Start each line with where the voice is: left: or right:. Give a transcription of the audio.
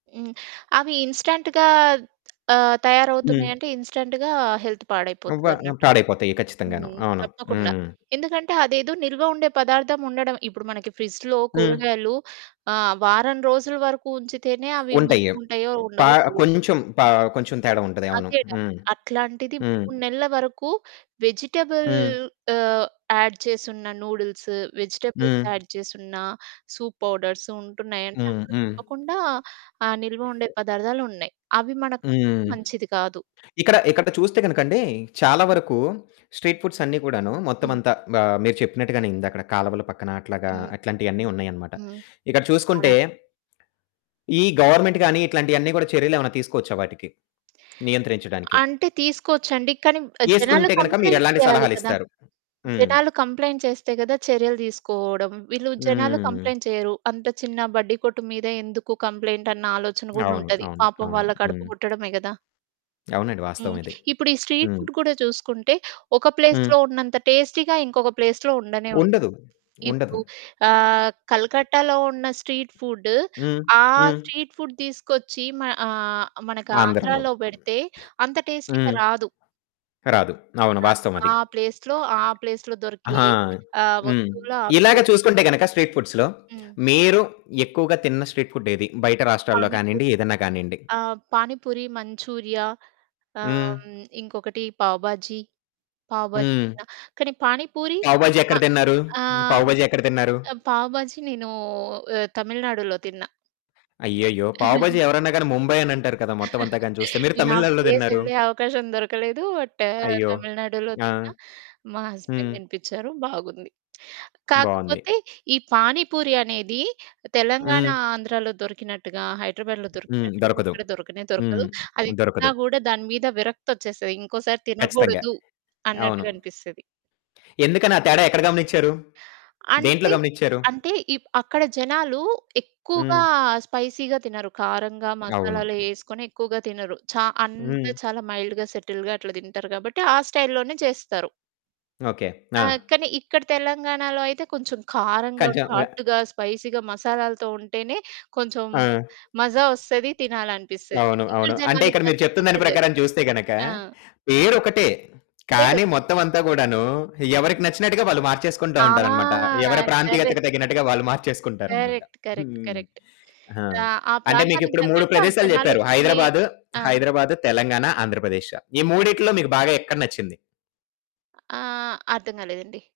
right: హ్మ్, అవి ఇన్స్‌టెన్ట్‌గా ఆహ్, తయారవుతున్నాయి
left: హ్మ్.
right: అంటే, ఇన్స్‌టెన్ట్‌గా హెల్త్
left: అవ్వ
right: పాడైపోతది
left: ఆహ్,
right: అన్నట్టు.
left: పాడైపోతాయి ఖచ్చితంగాను,
right: హ్మ్.
left: అవును.
right: తప్పకుండా,
left: హ్మ్.
right: ఎందుకంటే అదేదో నిల్వ ఉండే పదార్థం ఉండడం ఇప్పుడు మనకి ఫ్రిడ్జ్‌లో
left: హ్మ్.
right: కూరగాయలు ఆహ్, వారం రోజుల వరకు ఉంచితేనే, అవి
left: ఉంటయ్యి.
right: మంచిగా ఉంటాయో,
left: ఓహ్, ప
right: ఉండవో తెలిదు.
left: కొంచెం ప కొంచెం తేడా ఉంటది. అవును.
right: అదేగద.
left: హ్మ్,
right: అట్లాంటిది
left: హ్మ్.
right: 3 నెలల వరకు వెజిటబుల్
left: హ్మ్.
right: ఆహ్, యాడ్ చేసున్న నూడిల్స్, వెజిటబుల్స్
left: హ్మ్.
right: యాడ్ చేసున్న సూప్ పౌడర్స్ ఉంటున్నాయి అంటే
left: హ్మ్,
right: అందులో
left: హ్మ్.
right: తప్పకుండా, ఆహ్, నిల్వ ఉండే పదార్థాలు ఉన్నయి. అవి మనకు కడుపుకి
left: హ్మ్.
right: మంచిది కాదు.
left: ఇక్కడ, ఇక్కడ చూస్తే గనుకండీ, చాలా వరకు స్ట్రీట్ ఫుడ్స్ అన్ని కూడాను, మొత్తం
right: హ్మ్.
left: అంతా బా మీరు చెప్పినట్టుగానే, ఇందాక కాలువల పక్కన,
right: హ్మ్.
left: అట్లాగా అట్లాంటియన్ని ఉన్నాయన్నమాట.
right: హ్మ్.
left: ఇక్కడ చూసుకుంటే,
right: అవునండి.
left: ఈ గవర్నమెంట్ గాని ఇట్లాంటియన్ని కూడా చర్యలేమన్నా తీసుకోవచ్చా వాటికి? నియంత్రించడానికి.
right: అంటే, తీసుకోవచ్చండి. కానీ ఆహ్, జనాలు
left: ఏసుకుంటే గనక
right: కంప్లెయింట్స్
left: మీరెలాంటి
right: చేయాలి కదా!
left: సలహాలిస్తారు? హ్మ్.
right: జనాలు కంప్లెయింట్ చేస్తే కదా, చర్యలు తీసుకోవడం, వీళ్ళు జనాలు
left: హ్మ్.
right: కంప్లెయింట్ చెయ్యరు. అంత చిన్న బడ్డి కొట్టు మీద ఎందుకు కంప్లెయింటన్న ఆలోచన కూడా
left: అవును,
right: ఉంటది.
left: అవును,
right: పాపం
left: అవును.
right: వాళ్ళ కడుపు
left: హ్మ్.
right: గొట్టడమే గదా!
left: అవునండి, వాస్తవం
right: హ్మ్,
left: ఇది.
right: ఇప్పుడీ స్ట్రీట్
left: హ్మ్.
right: ఫుడ్ కూడా చూసుకుంటే, ఒక
left: హ్మ్.
right: ప్లేస్‌లో ఉన్నంత టేస్టీగా ఇంకొక ప్లేస్‌లో ఉండనే ఉండదు.
left: ఉండదు,
right: ఇప్పుడూ
left: ఉండదు.
right: ఆహ్, కలకత్తాలో ఉన్న స్ట్రీట్ ఫుడ్డు,
left: హ్మ్,
right: ఆ
left: హ్మ్.
right: స్ట్రీట్ ఫుడ్ తీసుకొచ్చి మ ఆహ్, మనకి
left: ఆంధ్రలో.
right: ఆంధ్రాలో
left: హ్మ్.
right: పెడితే, అంత టేస్టీగా
left: హ్మ్
right: రాదు.
left: కరాదు. అవును,
right: రాదు.
left: వాస్తవం అది.
right: ఆ ప్లేస్‌లో ఆ ప్లేస్‌లో దొరికే
left: ఆహా!
right: ఆహ్,
left: హ్మ్.
right: వస్తువులు ఆ
left: ఇలాగ
right: ప్లేస్‌లోనే
left: చూసుకుంటే గనక స్ట్రీట్ ఫుడ్స్‌‌లో
right: హ్మ్.
left: మీరు ఎక్కువగా తిన్న స్ట్రీట్ ఫుడ్ ఏది? బయట రాష్ట్రాల్లో కానియండి,
right: పానిపూరి.
left: ఏదైనా కానియండి.
right: ఆ! పానిపూరి, మంచూరియా, ఆహ్,
left: హ్మ్.
right: హ్మ్, ఇంకొకటి పావ్ భాజీ, పావ్ భాజీ
left: హ్మ్.
right: తిన్నా. కానీ పానీపూరి
left: పావ్ భాజీ ఎక్కడ
right: ఆహ్,
left: తిన్నారు? హ్మ్.
right: ఆహ్,
left: పావ్
right: హ్మ్.
left: భాజీ ఎక్కడ తిన్నారు?
right: ఆహ్, పావ్ భాజీ నేనూ ఆహ్, తమిళనాడులో తిన్నా.
left: అయ్యయ్యో! పావ్ భాజీ ఎవరైనా గాని ముంబై అనంటారు కదా, మొత్తం అంతా గాని చూస్తే, మీరు
right: నేనా
left: తమిళనాడులో తిన్నారు.
right: ప్లేసెళ్ళే అవకాశం దొరకలేదు. బట్
left: అయ్యో!
right: తమిళనాడులో
left: ఆ!
right: తిన్నా, మా హస్బెండ్
left: హ్మ్.
right: తినిపించారు. బాగుంది.
left: బావుంది.
right: కాకపోతే, ఈ పానీపూరి అనేది, తెలంగాణ
left: హ్మ్.
right: ఆంధ్రాలో దొరికినట్టుగా, హైదరాబాద్‌లో
left: హ్మ్,
right: దొరికినట్టుగా
left: దొరకదు.
right: ఇక్కడ దొరకనే దొరకదు.
left: హ్మ్,
right: అది
left: దొరకదు.
right: తిన్నా కూడా దాని మీద విరక్తొచ్చేస్తది. ఇంకోసారి
left: ఖచ్చితంగా.
right: తినకూడదు
left: అవును.
right: అన్నట్టుగా అనిపిస్తది.
left: ఎందుకని ఆ తేడా ఎక్కడ గమనించారు? దేంట్లో
right: అంటే,
left: గమనించారు?
right: అంటే, ఇప్ అక్కడ జనాలు ఎక్కువగా
left: హ్మ్.
right: స్పైసీగా తినరు. కారంగా
left: అవును.
right: మసాలాలు ఏసుకొని ఎక్కువగా తినరు. చా అంత
left: హ్మ్.
right: చాలా మైల్డ్‌గా, సెటిల్డ్‌గా అట్లా తింటారు కాబట్టి, ఆ స్టైల్‌లోనే చేస్తారు.
left: ఓకె. ఆ!
right: ఆహ్, కానీ ఇక్కడ తెలంగాణలో అయితే కొంచెం కారంగా,
left: కంచంగా.
right: ఘాటుగా, స్పైసీగా, మసాలాలతో ఉంటేనే, కొంచెం
left: ఆ!
right: మజా వస్తది, తినాలనిపిస్తది.
left: అవును,
right: ఇక్కడ
left: అవును. అంటే,
right: జనాలకి
left: ఇక్కడ మీరు
right: తగ్గట్టు
left: చెప్తున్న దాని
right: ఇక్కడ జేస్
left: ప్రకారం చూస్తే గనక,
right: ఆ!
left: పేరొకటే, హ్మ్, కానీ
right: పేరొకటి.
left: మొత్తం అంతా కూడాను, ఎవరికి నచ్చినట్టుగా వాళ్ళు మార్చేసుకుంటూ
right: ఆ!
left: ఉంటారన్నమాట. ఎవరి
right: కరెక్ట్...
left: ప్రాంతీయతకు తగినట్టుగా, వాళ్ళు మార్చేసుకుంటారన్నమాట.
right: కరెక్ట్. కరెక్ట్.
left: హ్మ్.
right: కరెక్ట్.
left: ఆ!
right: రా ఆ!
left: అంటే
right: ప్రాంతానికి
left: మీకిప్పుడు 3
right: తగ్గట్టు, ఆ
left: ప్రదేశాలు
right: జనాలు
left: చెప్పారు
right: తినే
left: హైదరాబాద్,
right: ఆ!
left: హైదరాబాద్, తెలంగాణ, ఆంధ్రప్రదేశ్. ఈ మూడిట్లో మీకు బాగా ఎక్కడ నచ్చింది?
right: ఆ! ఆ! అర్థం కాలేదండి.